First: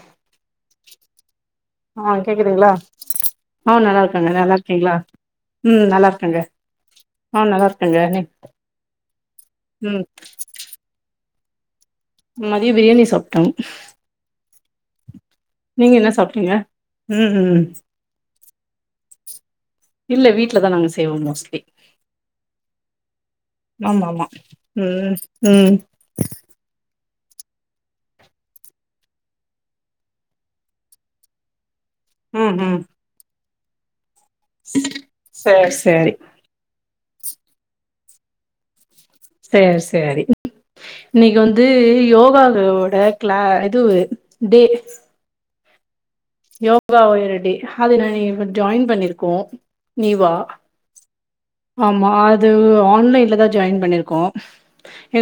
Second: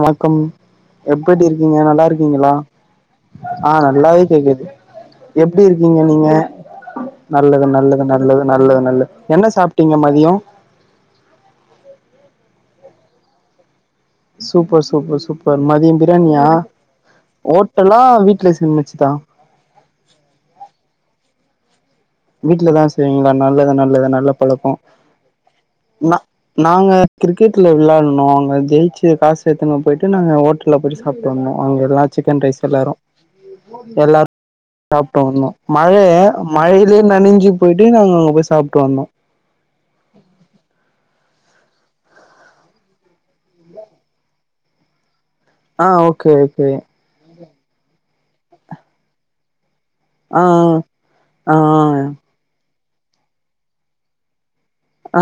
வணக்கம் எப்புடி இருக்கீங்க நல்லா ஆ இருக்கீங்களா கேக்குதுங்களா ஆ நல்லா நல்லாவே இருக்கங்க நல்லா கேக்குது இருக்கீங்களா எப்டி ம் இருக்கீங்க நல்லா நீங்க இருக்கங்க ஆ நல்லா நல்லது இருக்கங்க நல்லது நீ நல்லது நல்லது நல்லது என்ன சாப்டீங்க ம் மதியோ மதியோ பிரியாணி சாப்ட்டோங் சூப்பர் சூப்பர் சூப்பர் மதியம் என்ன பிரியாணியா சாப்ட்டீங்க ம் ம் ஹோட்டலா வீட் வீட்ல சமச்சுதா இல்ல வீட்லதா நாங்க செய்வோ மோஸ்ட்லி வீட்லதா செய்வீங்களா நல்லது ஆமா நல்லது ஆமா நல்ல பழக்கோ ம் ம் நா நாங்க கிரிக்கெட்ல விளான்னோ அவங்க ஜெயிச்சு காசு எடுத்துன்னு போயிட்டு நாங்க ஹோட்டல்ல போயிட்டு சாப்ட்டு வந்தோ அங்க இருந் எல்லா சிக்கன் ம் ரைஸ் ம் எல்லாரு எல்லார் சாப்ட்டு வந்தோ சேரி மழைய சேரி மழை ல நனஞ்சு போயிட்டு நாங்க அங்க போய் சாப்டு வந்தோ சேர் சேரி இன்னைக்கு வந்து யோகாருவோட க்ளா இதுவு டே ஆ ஓ யோகா [unintelligible] டே அது நாங்கே ஜாயின் பண்ணிருக்கோ நீ வா ஆ ஆ ஆ ஆமா அது ஆன்லைன்ல தா ஜாயின் பண்ணிருக்கோ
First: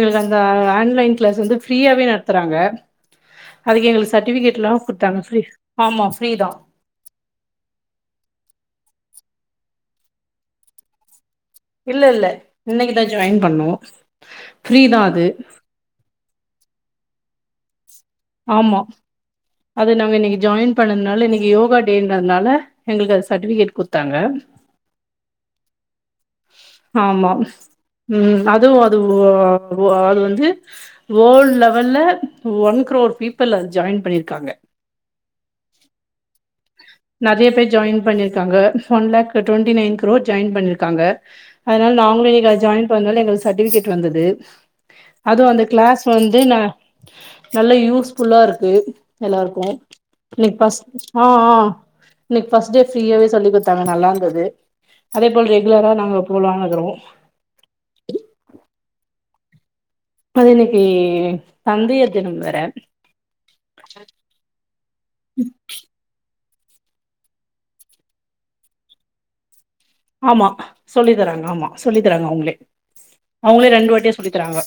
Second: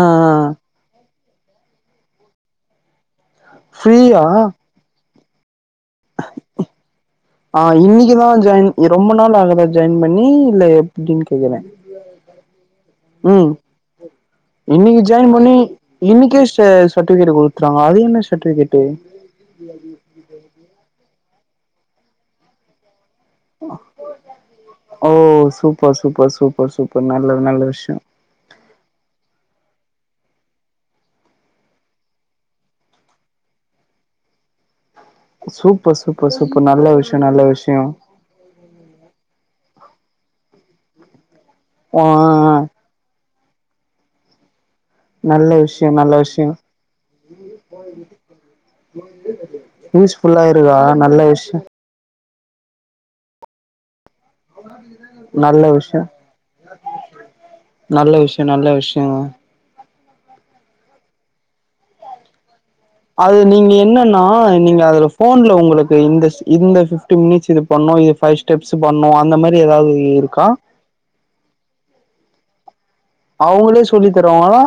ஆ அந்த ஆன்லைன் கிளாஸ் வந்து ஃப்ரீயாவே நடத்துறாங்க அதுக்கு எங்களுக்கு ஃப்ரீயா சர்டிஃபிகேட்லா குத்தாங்க ஃப்ரி ஆ இன்னிக்குதா ஜாயின் ரொம்ப நாள் ஆகு தா ஜாயின் பண்ணி இல்ல எப்டின் இல்லல்ல இன்னைக்குதா ஜாயின் ம் பண்ணோ இன்னைக்கு ஜாயின் பண்ணி இன்னைக்கே ஸ சர்டிஃபிகேட் குடுத்துட்டா ஆமா அது நாங்க இன்னைக்கு ஜாயின் பண்ணதுனால இன்னக் கி யோகா டேன்றதுனால எங்களுக்கு அது சர்டிஃபிகேட் குத்தாங்க ஓ சூப்பர் சூப்பர் சூப்பர் சூப்பர் ஆமா நல்ல நல்ல விஷயோ ம் அதுவு அதுவு அது வந்து வேல்ட் லெவல்ல ஒன் க்ரோர் பீப்பிள் அதில் ஜாயின் பண்ணிருக்காங்க சூப்பர் சூப்பர் சூப் நறைய பேர் ஜாயின் பண்ணிருக்காங்க one lakh twenty nine crore join பண்ணிருக்காங்க அதுனால் ஆ நாங்களு இதுல ஜாயின் பண்ணதுனால எங்களுக் சர்ட்டிஃபிகேட் வந்தது அதுவு நல்ல அந்த விஷயோ க்ளாஸ் நல்ல வந்து விஷயோ ந நல்ல யூஸ் ஃபுல்லா இருக்கு எல்லாருக்கு யூஸ்ஃபுல்லா இன்னைக்கு இருக்கா பஸ் நல்ல ஆ ஆ விஷயோ இன்னைக் ஃபஸ்ட் டே ஃப்ரீயாவே சொல்லி குடுத்தாங்க நல்லாருந்த நல்ல விஷயோ போலான்னு இருக்குறோ. நல்ல விஷயோ நல்ல விஷயங்க அது இன்னக்கு தந்தையர் தினம் வேற அது நீங்க என்னனா நீங்க அதுல போன்ல உங்களுக்கு இந்த இந்த பீப்டி மினிட்ஸ் இது பண்ணோ பை ஷ்ப்ஸ் பண்ணோ அந்த மாரி ஏதாவது இருக்கா ஆமா சொல்லி தராங்க ஆமா சொல்லி தராங்க அவுங்களே அவுங்களே சொல்லி தருவாங்களா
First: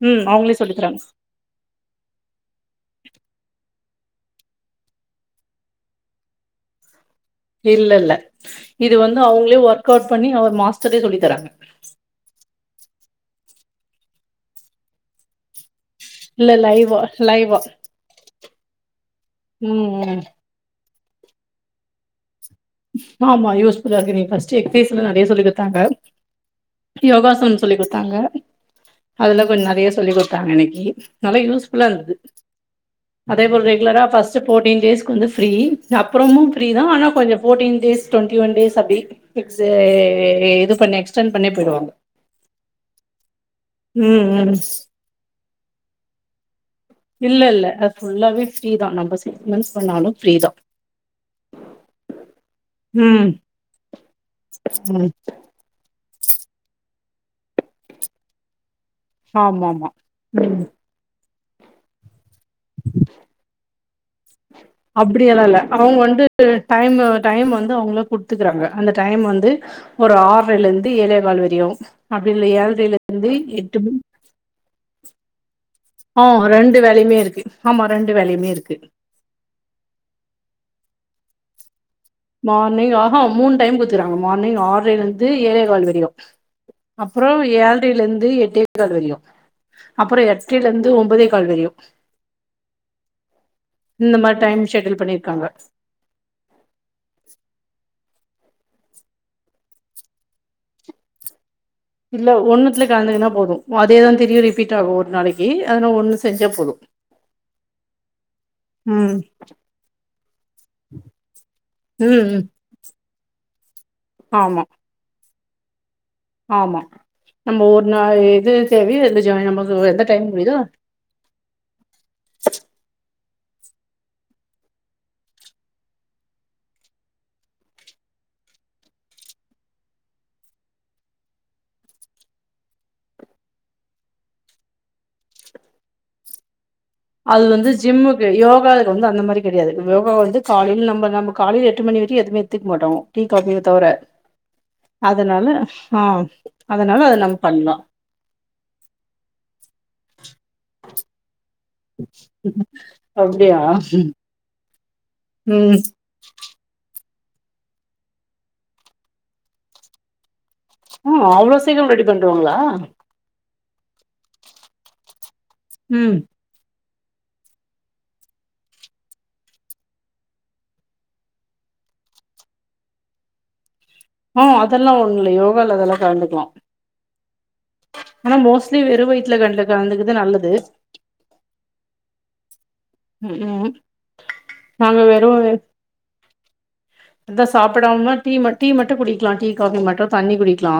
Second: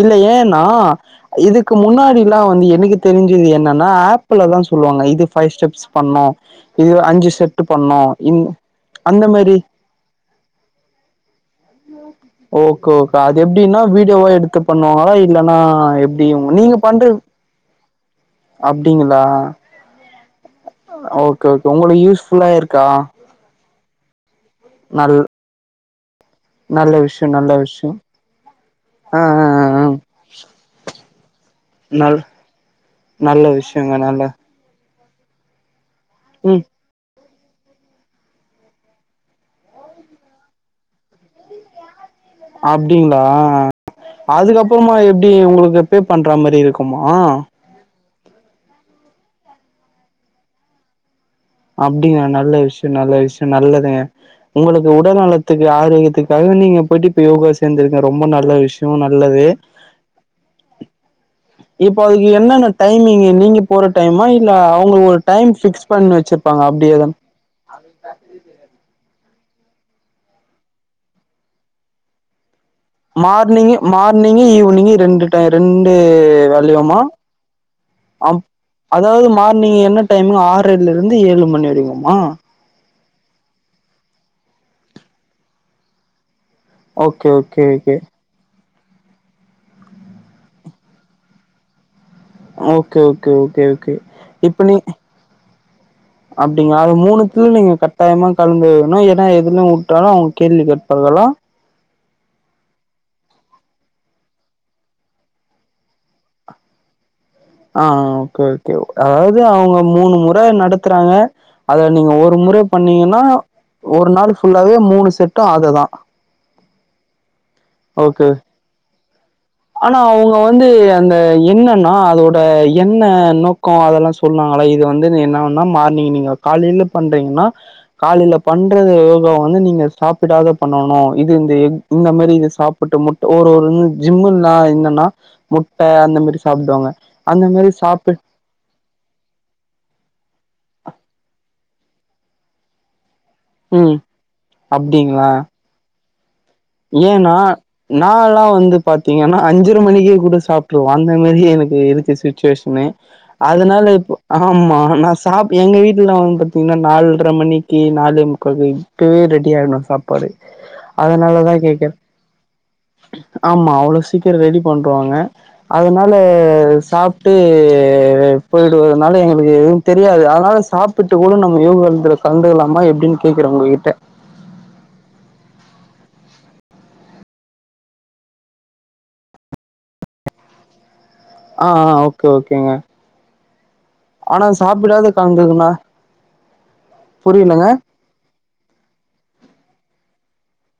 இல்ல ம் அவங்களே ஏன்னா சொல்லி தராங்க. இதுக்கு முன்னாடில்லா வந்து எனக்கு தெரிஞ்சது என்னன்னா ஆ ஆப் லா தா சொல்லுவாங்க இது பைவ் ஸ்டெப்ஸ் பண்ணோ இது அஞ்சு செட்டு இல்ல பண்ணு இல்ல இந் இது வந்து அந்த மாரி அவுங்ளே ஒர்க் அவுட் பண்ணி அவர் மாஸ்டரே சொல்லி தராங்க ஓக்கே ஓகே அது எப்டின்னா வீடியோவா எடுத்து பண்ணுவாங்களா இல்லனா எப்டி இல்ல நீங்க லைவா பண்றது லைவா அப்டிங்களா ம் ம் ஓக்கே ஓக்கே உங்க யூஸ் ஃபுல்லாய் இருக்கா புறா கிரி பைஸ் ச்சி பீஸ்ல நல் நெறய சொல்லி குதாங்க நல்ல விஷயோ நல்ல யோகாசனம் சொல்லி விஷயோ கொடுத்தாங்க ஆ அதுல ஆ ஆ கொஞ்சோ ஆ நெறய சொல்லி் குடுத்தாங்க இன்னைக்கு நல்லா யூஸ்ஃபுல்லா இருக்குது நல் நல்ல அதே போல விஷயங்க ரெகுலரா நல்ல ஃபஸ்டே போர்டீன் டேஸ் கொஞ்சோ ஃப்ரீ அப்புறமு ம் ஃப்ரீதானக்ஷ ஆனா கொஞ்சோ fourteen days twenty one days அப்டி எக்ஸு இது பண்ணி எக்ஸ்டெட் பண்ணி போயிடுவோ அப்டிங்ளா ம் ம் அதுக்கப்ரமா எப்டி உங்களுக்கு இல்ல பே பண்ற மாரி இருக்கு இல்ல இல்ல அ ஃபுல்லாவே ஃப்ரீ தா நம்ம சிக்ஸ் மந்த் பண்ணாலு ஃப்ரீ தா அப்டிங்கா நல்ல விஷயோ நல்ல ம் விஷயோ நல்லதுங்க உங்க ம் உடல்நலத்துக்கு ஆரோக்கியதுக்காக நீங்க போயிட்டு யோகா சேந்திருக்கே ரொம்ப நல்ல விஷய ஆமாம்மா இப்போ வந்து என்னென்ன டைமிங்கு நீங்க போறதூ அப்டிய லா இல்ல அவுங்க பண்ணி வந்து வச்சிருப்பாங்க டைம் அப்டியேதா டைம் வந்து அவுங்க குடுத்துகறாங்க அந்த டைம் வந்து ஒரு ஆர்றேல இருந்து ஏலே கால் வரியோ அப்டின்னு ஏல் மார்னிங் மார்னிங் ஈவினிங் ரெண்டு டைம் ரெண் இது ஆ ரெண்டு வல்லியமா வேலையுமே இருக்கு ஆமா ரெண்டு அம் வேலையுமே இருக்கு அதாது மார்னிங் என்ன டைமு ஆர்றைல இருந்து ஏழு மணி வரை [unintelligible] மார்னிங்கா ஆ மூணு டைம் குத்துறாங்க மார்னிங் ஆர்றைல இருந்து ஏழேக்கால் வரையு ஓகே அப்பறம் ஓகே ஓகே ஏல்ரையில இருந்து எட் கால் வறையு அப்பறம் எட்றைல இருந்து ஒன்பதே கால் வறையு ஓகே ஓகே ஓகே ஓகே மாரி டைம் இப்ப நீ ஷெட்யூல் பண்ணிருக்காங்க அப்டி அது மூணுத்தியு நீங்க கட் டைமுக்கு கெளம்பி வரனு ஏன்னா எதுல விட்டாலு அவங்க கேள்வி கேப்பாங்களா இல்ல ஒண்ணுத்துல கலந்துங்கன்னா போது அதேதா திரியு ரிப்பீட் ஆகு ஒரு நாளைக்கு அதனால ஒண்ணு செஞ்சா போது ஆ ஓகே ஓகே ம் அதாது அவுங்க மூணு முற நடத்துறாங்க அத நீங்க ம் ஒரு ம் முற பண்ணீங்கன்னா ஒரு நாள் ஆமா ஃபுல்லாவே மூணு செட் ட்டு அத தா ஆமா நம்ம ஒரு நாள் ஓகே எது தேவையோ எது ஜாயின் நமக்கு ஆனா எந்த டைம் அவுங்க முடியுதோ வந்து அந்த என்னன்னா அதோட என்ன நோக்க அதெல்லா சொன்னாங்கள இது வந்து என்னா மார்னிங் நீங்க காலையில பண்றீங்கன்னா காலையில பண்ற யோகாவ வந்து நீங்க சாப்பிடாத பண்ணணு இது இந்த இந்த மாரி இ சாப்பிட்டு முட் ஒரு ஒரு ஜிம்முன்னா என்னன்னா முட்ட அந்த மாரி சாப்பிடுவாங்க அது வந்து ஜிம்முக்கு யோகாக்கு வந்து அந்த மாரி கெடையாது யோகா வந்து கால நம்ம நம்ம காலையில எட்டு மணிவரையு எதுமே எத்துக்க மாட்டோ டீ காபிய‌ தவற ம். அப்டிங்களா? அதனால ஆ அதனால அத ஏன்னா நம்ம பண்லா நால்லா வந்து பாத்தீங்கன்னா அஞ்சர மணிக்கே கூட சாப்ட்ருவ அந்த மாரி எனக் இருக்கு சுச்சுவேஷனு அப்டியா அதனால இப்போ ஆ ம்மா ந சாப் ம் எங்க வீட்ல வந்து பாத்தீங்கன்னா நாள் த்தர மணிக்கு நாலு முக்காகு இப்பவே ரெடி ஆகிடணு சாப்பாடு ஆ அவ்ளோ அதனாலதாப் சீக்கிரோ ரெடி பண்ட்ருவாங்களா ஆமா அவ்ளோ சீக்கிரோ ரெடி பண்ட்ருவாங்க அதனால ம் சாப்ட்டு போயிடுவனால எங்களுக்கு எதுவு தெரியாது அதனால சாப்ட்டு கூட நம்ம யோகத்தில கலந்துக்கலாமா எப்பிடின்னு கேட்குறோ உங்க்கிட்ட ஆ அதெல்லா ஒண்ணு இல்ல யோகால அதெல்லா கலந்துக்கலா ஆனா மோஸ்ட்லி வெறு வயித்துல கண்டு கலந்துக்குறது நல்லது ஆ ஆ ஓகே ஓகேங்க ம் ம் ஆனா நாங்க சாப்பிடாத கலந்துகிண்ணா தா சாப்பிடாம டீ ம டீ மட்டு குடிக்கலா டீ காபி மட்டு தண்ணி குடிக்கலா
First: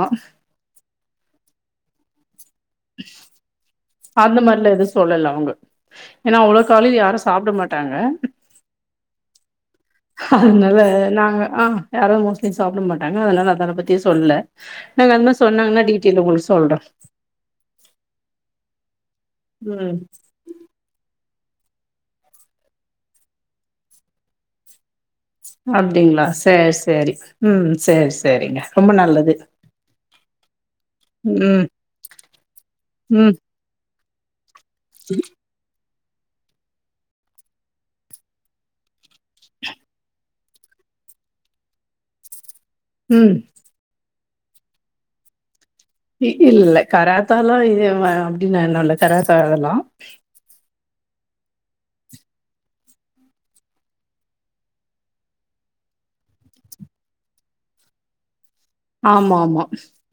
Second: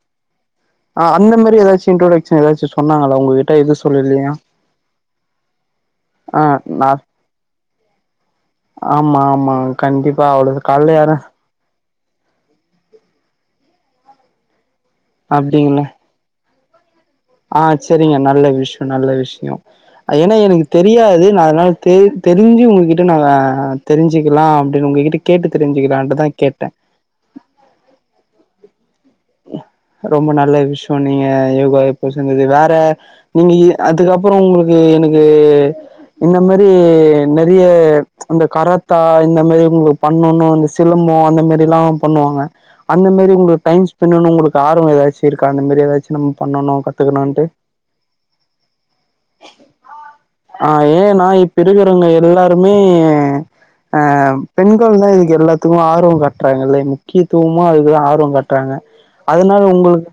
அ அந்த மாரி எதாச்சு இன்ட்டடோக்ஸன் எதாச்சி சொன்னாங்களா உங்ககிட்ட எது சொல்லலையா அந்த மாரிலா எது சொல்லல அவுங்க ஏன்னா ஆ அவ்ளோ நா காலில யாரு சாப்பிடமாட்டாங்க ஆமா ஆமா கண்டிப்பா அவ்வளவு அனால கால்ல யாரு நாங்க ஆ யாரு மோஸ்ட்லி சாப்பிடமாட்டாங்க அதனால அதான பத் த்தி சொல்ல நாங்க அந்த மா அப்டிங்கள சொன்னாங்கன்னா டீடேல் உங்களுக்கு சொ சொல்றே ஆ சேரிங்க நல்ல விஷ்யோ நல்ல விஷ் ஷயம் ம் ஏன்னா எனக்கு தெரியாது அனால தெ தெரிஞ்சி உங்ககிட்ட ந தெரிஞ்சுக்கலா அப்பிடின்னு உங்ககிட் அப்பிடிங்களா சேரி சேரி ம் சேரி சேரிங்க ரொம்ப நல்லது ரொம்ப நல்ல விஷ்ய சொன்னீங்க ம் யோகா எப்போ சந்தது வேற ம் நீங்க இ அதுக்கப் ப்றோ உங்ளுக் க்கு எனக்கு இந்த மேரி நெறைய இந்த கரத்தா இந்த மேரி உங்களுக்கு பண்ணணு இந்த சிலம்போ அந்த மேரில்லா பண்ணுவாங்க அந்த மேரி ம் உங்க டைம்ஸ் பின்னான்னு உங்களுக்கு ஆர்வம் ஏதாச்சி இருக்கா ஏதாச்சு நம்ம இல்ல பண்ணணு கத்துக்கணுன்ட்டு கராத்தாலா இ வ அப்பிடின் நான் என்ன இல் கராத்தெல்லா ஆ ஏன்னா இப்பகிறவங்க எல்லாருமே ஆ பெண்கள்தா இதுக்கு எல்லாத்துக்கு ஆர்வம் காட்டுறாங்க இல்லை முக்கியத்துவமா அதுக்குதா ஆர்வம் காட்டுறாங்க ஆமா அதனால ஆமா உங்களுக்கு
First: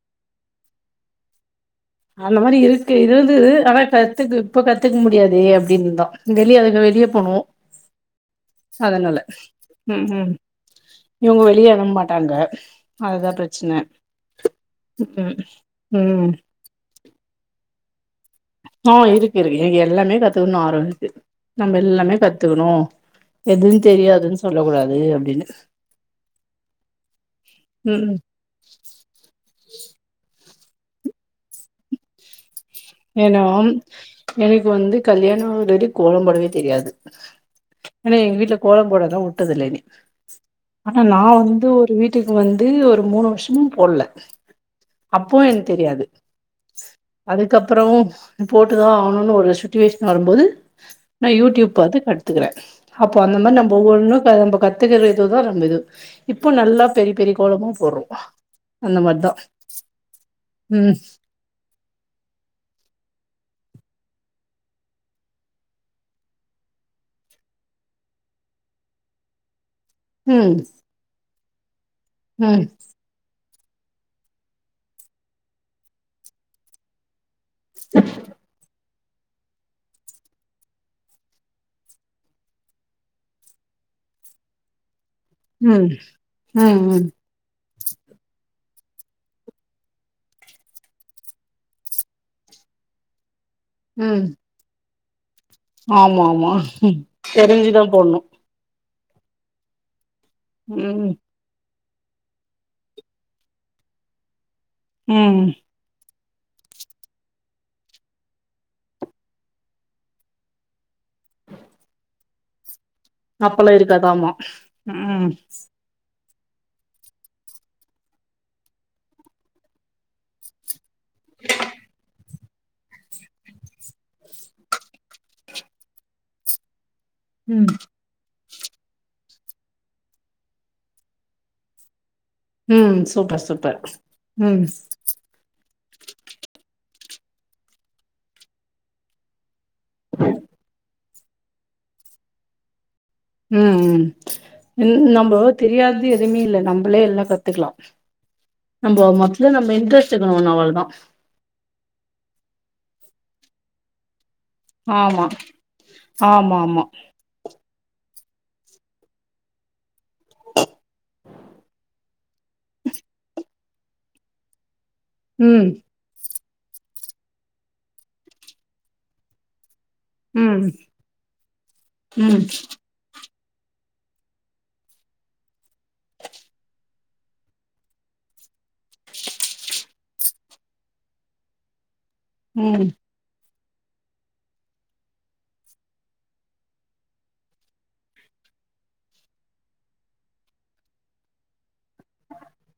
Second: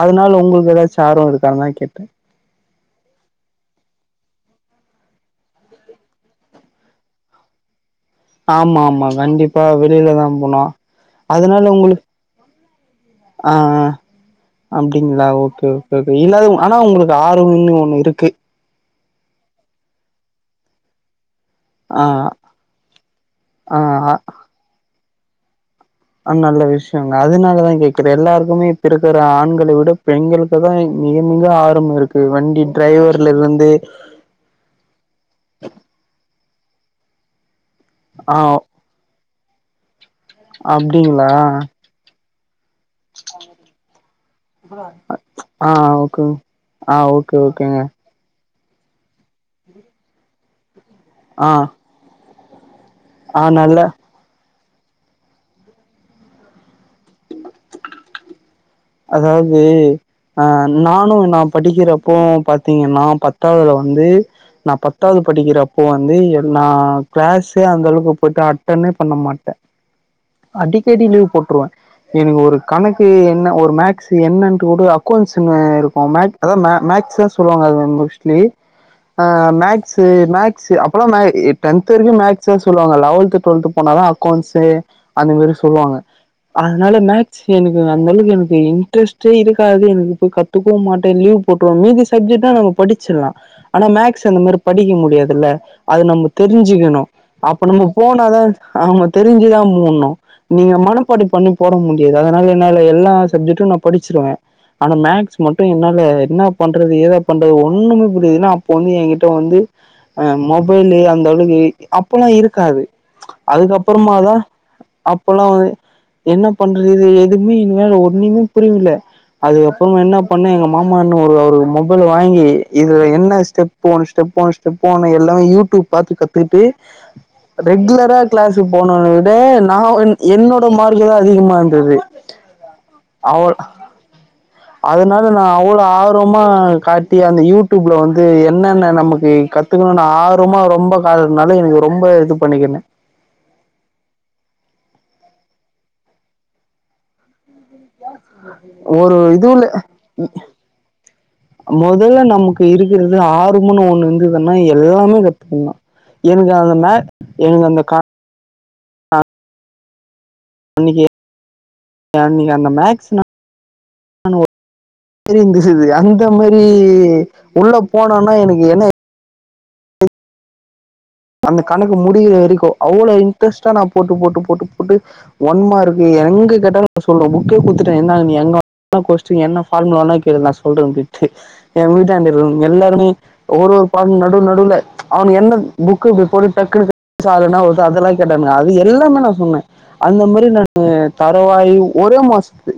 அதனால உங்களுக்கு ஏதாச்சும் ஆர்வம் இருக்காங்க கே அது மாதிரி இருக் கு இருந்து ஆனா கத்துக்க இப்ப கத்துக்க முடியாதே அப்படின்னுதான் வெளியே அதுக்கு வெளியே போனும் ஆமா ஆமா கண்டிப்பா ம் வெளியிலதான் போனோம் இவங்க அதனால வெளிய அனுப்ப உங்களுக் மாட்டாங்க அதுதா ஆ பிரச்சன ஆஅப்படிங்களா ம் ஓகே ஓகே ம் இல்ல ஆனா உங்களுக் ஆர்வம்ன்னு ஒன்னு இருக்கு ஆ இருக்கு இருக்கு எனக்கு எல்லாமே கத்துக்கணும் ஆர்வம்இருக்கு நம்ம ஆ எல்லாமே கத்துக்கணும் ஆ எதுன்னு தெரியாதுன்னு சொல்ல கூடாது என் எஸ் அது நல்ல விஷயங்க அதனாலதான் கேக்குறேன் ம் எல்லாருக்குமே இப்ப இருக்கிற ஆண்களை விட பெண்கள் தான் மிக மிக ஆரம்போ இருக்கு வண்டி டிரைவர்ல ஏனா இருந்து எனக்கு வந்து கல்யாணம் ஆனதுலருந்து கோலம் போடவே தெரியாது ஏனா எங்க ஆ வீட்டுல கோலம் போடதான் விட்டதில்லனே அப்டிங்களா வீட்டுக்கு வந் து ஒரு மூணு வருஷமோ போடல அப்போவும் எனக்கு ஆ தெரியாது ஓகே ஆ ஓகே அது ஓகேங்க கப்றோம் போட்டுதான் ஆகணும்னு ஒரு சுட்டுவேஷன் வரும்போது நான் யூ ஆ டியூப் பாத்து கத் கத்துக்குறேன் அப்போ அந்த ஆ மாதிரி நம்ப நல்ல ஒன்னும் க நம்ப கத் கத்துக்கறது தான் நல்லது இப்போ நல்லா பெரிய பெரிய கோலமா போடுறோம் அதாவது அ ம் நானும் நான் படிக்கறப்போவும் பாத் திங்கன்னா பத்தாவதுல வந்து நா பத்தாவது படிக்கிறப்போ வந்து நா கிளாஸே அந்த அளவுக்கு போயிட்டு அட்டன்னே பண்ண மாட்டேன் ம் அடிக்கடி லீவு போட் குடுவேன் எனக்கு ஒரு ம் கணக்கு என்னா ஒரு மேக்ஸ் என்னன்ட்டு கூட அக்கௌண்ட்ஸ்ல இருக்கோம் மேக் அதாவது மேக்ஸ் சொல்வாங்க அது மோஸ்ட்லி ஆ மேக்ஸு மேக்ஸு அப்பல்லா மே டென்த்து வரைக்கு மேக்ஸ்தா சொல்வாங்க லெவல்த்து டுவெல்த்து போனாதா அக்கௌன்சு அந்த மாரி ம் சொல்லுவாங்க ம் அதுனால ம் மேக்ஸு என க்கு அந்தளவுக் என க்கு இன்ட்ரெஸ்ட்டே இருக்காது எனக்கு கத்துக்கவு மாட்டே லீவ் போட்ருவே மீதி சப்ஜெக்ட்னா நம்ம படிச்சிர்லா ஆனா ம் மேக்ஸ் அந்த மாரி படிக்க மு துல்ல அது ஆமா நம்ம ஆமா தெரிஞ்சுகனு அப்ப தெரிஞ்சுதா நம்ம போடணு போனாதா ஆமா தெரிஞ்சிதா போட்னு நீங்க ம் மனப்பாட பண்ணி போட மு டியது அதுனால என்னால எல்லா சப்ஜக்டு நா படிச்சிருவே ஆனா மேக்ஸ் ம் மட்டு என்னால என்னா பண்றது ஏதா பண்றது ஒன்னுமே புரியது ஏன்னா அப்ப வந்து எங்கிட்ட வந்து அ மொபைலு அந்த அளக்கு அப்பல்லா இருக்காது அப்பல்லா இருக்காதாமா அதுக்கப்புறமாதா ம் அப்பல்லா வந்து என்ன பண்றது இது எதும்மே [unintelligible] ஒ ன்னுமே புரில அதுக்கப்றமா என்னா பண்ணே எங்க மாமான்னு ஒரு அவரு மொபைல் வாங்கி இதுல என்ன ஸ்டெப் போ ஸ்டெப் போனு ஸ்டெப் போனு எல்லா ‌யூ டூப் பாத்து கத்துகுட்டு ம் ரெகுலரா க்ளாஸு போனவன விட நா என்னோட மார்க்கு தா அதிகமா இந்தது ம் சூப்பர் சூப்பர் ம் ள ஆர்வமா காட்டி அந்த யூடியூப்ல வந்து என்னென்ன நமக்கு கத் துக்கனுன் ஆர்வமா ரொம்ப [unintelligible] எனக்கு ரொம்ப இது பண்ணிக்கின்னே ம் ம் நம்ப தெரியாது எதும்மே இல்ல நம்பளே எல்லா கத்துக்லா ஒரு இதுவுல இன்ட்ரெஸ்ட் இருக்கணு ஒன்னு அவ்ளோதா மொதல்ல நமக்கு இருக்குறது ஆருமன்னு ஒன்னு இந்ததுன்னா எல்லாமே ஆமா கத்துக்கலா எனக்கு ஆமா அந்த ஆமா மா எனக்கு அந்த கா அன்னைக்கி அன்னைக்கி அந்த மேக்ஸ்னா [unintelligible] ம் [unintelligible] அந்த மாதிரி உள்ள போனோனா எனக்கு என்ன உம் அந்த கணக்கு முடியுற வரைக்கு அவ்ளோ இன் இன்ட்ரஸ்டா நா போட்டு போட்டு போட்டு போட்டு ஒன் மார்க்கு எங்க கேட்டாலு நா சொல்லுவே புக்கே குடுத்துட்டே நி என்ன வேனுனாலு கொஸ்டின் என்ன ஃபார்முலானாலு கேளு நா சொல்றே அப்டின்ட்டு எ வீட்டு ம் எல்லாருமே ஒரு-ஒரு பாட நடுவு நடுவுல அவன் என்ன புக்கு இப்டி போட்டு டக்குனுலைனா அதெல்லா கேட்டானுங்க அது எல்லாமே நா சொன்னே அந்த மாதிரி நானு தரோவாயூ ஒரே மாசத்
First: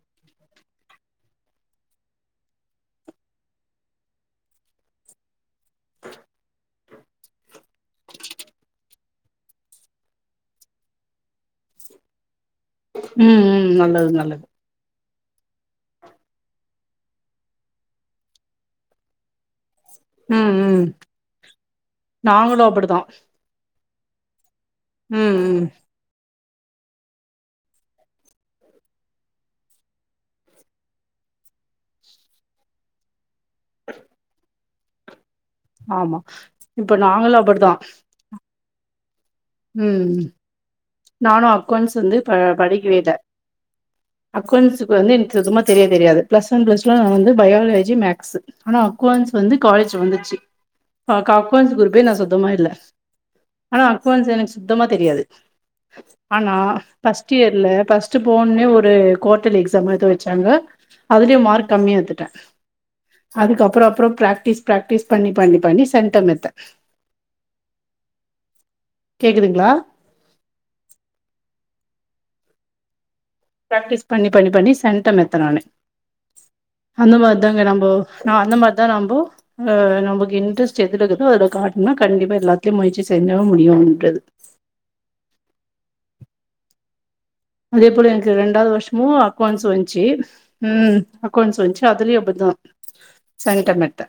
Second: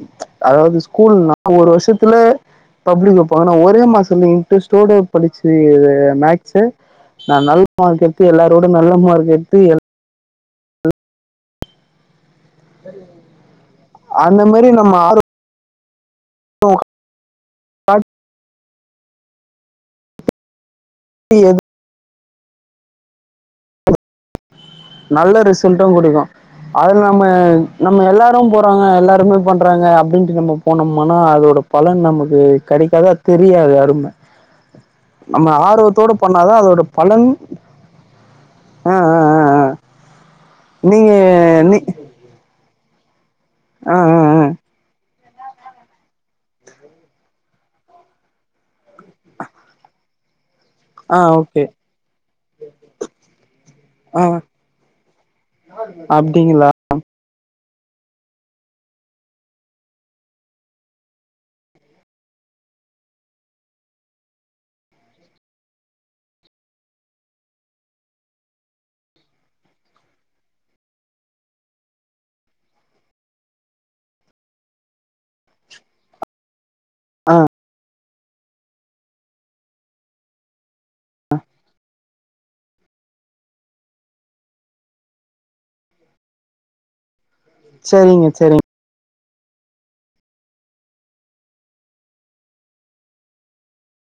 அதாவது ஸ்கூல்னா ஒரு வருஷத்துல பப்ளிக் வெப்பாங்கனா ஒரே மாசத்துல இன்ட்ரெஸ்ட்டோட படிச்சு இது இது மேக்ஸு நா நல் கேட்டு எல்லாரோட நல்ல மார்க் எடுத்து ம் ம் நல்லது அந்த நல்லது மாரி நம்ம ஆர [unintelligible] உம்-உம் [unintelligible] சது நாங்களு அப்டிதா நல்ல ரிசல்ட்டொ கொடுக்கோ அதுல நம்ம நம்ம எல்லாரு போறாங்க எல்லாருமே பண்றாங்க அப்டின்டு நம்ம போனோம்மனா அதோட பலன் நமக்கு கெடைக்காத தெரியாது அரும நம்ம ஆர்வத்தோடு ஆமா பண்ணாத அதோட இப்ப பலன் நாங்களு அப்படித்தா ஆ ஆ ஆ ஆ. ம்ம் நீங்க நானு நீ அக்கௌண்ட்ஸு வந்து ப படி புரியல்ல ஆ ஆ ஆ அக்கோண்சுக்கு வந்து இன் சும்மா தெரிய தெரியாது பிளஸ் ஒன் பிளஸ் வந்து பயாலஜி மேக்ஸ் ஆனா அக்கோண்ஸ் வந்து காலேஜ் வந்துச்சு ஆ ஆக்கோண்ஸ் குருப்பே நா சுத்தமா இல்ல ஆன ஆ அக்கொண்ஸ் சுத்தமா தெரியாது ஆனா அப்படிங்களா பஸ்டு எ இல்ல பஸ்டு போன்னே ஒரு குவாட்டலி எக்சாம் எமுத வச்சாங்க அதுலயு மார்க் கம்மியா எடுத்துட்டே அதுக்கு அப்றோ அப்றோ பிராக்டிஸ் பிராக்டிஸ் பன்னி பன்னி பன்னி சென்ட்டம் எடுத்தே கேக்குதுங்ளா பிராக்டிஸ் பன்னி பன்னி பன்னி சென்ட்டம் எடுத்தே நானு அந்த ஆ மாரி தாங்க நம்போ ஆ அந்த மாரிதா நம்போ ஆ நமக்கு இன்ட்ரெஸ்ட் எது இருக்தோ அதுல காட்டுனா கண்டிப்பா எல்லாத்முயற்சி செஞ்சா முடியும்ன்றது அதே போல சரிங்க எனக்கு சரிங்க ரெண்டாவது வருஷமு அ கொவாண்ஸ் வச்சி ம் அக்கௌண்ட்ஸ் வச்சி அதுலியு அப்பதா சங்ட்டமெட்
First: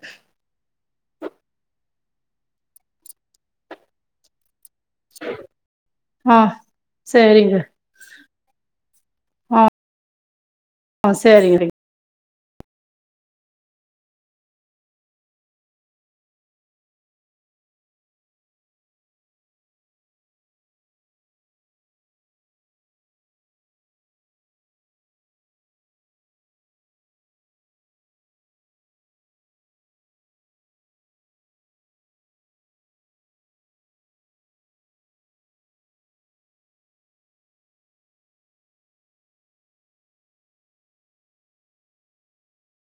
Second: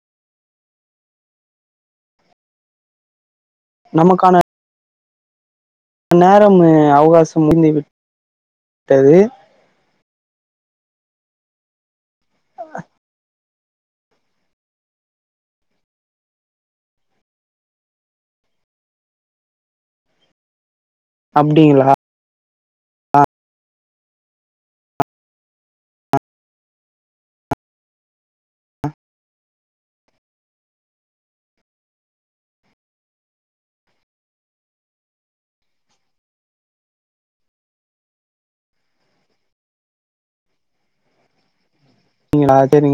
நமக்கான சரி நேரம் அவகாசம் முடிந்விட்டது ஆ சேரிரி ஆ அப்பிடிங்களா நீங்களா சேரிங்க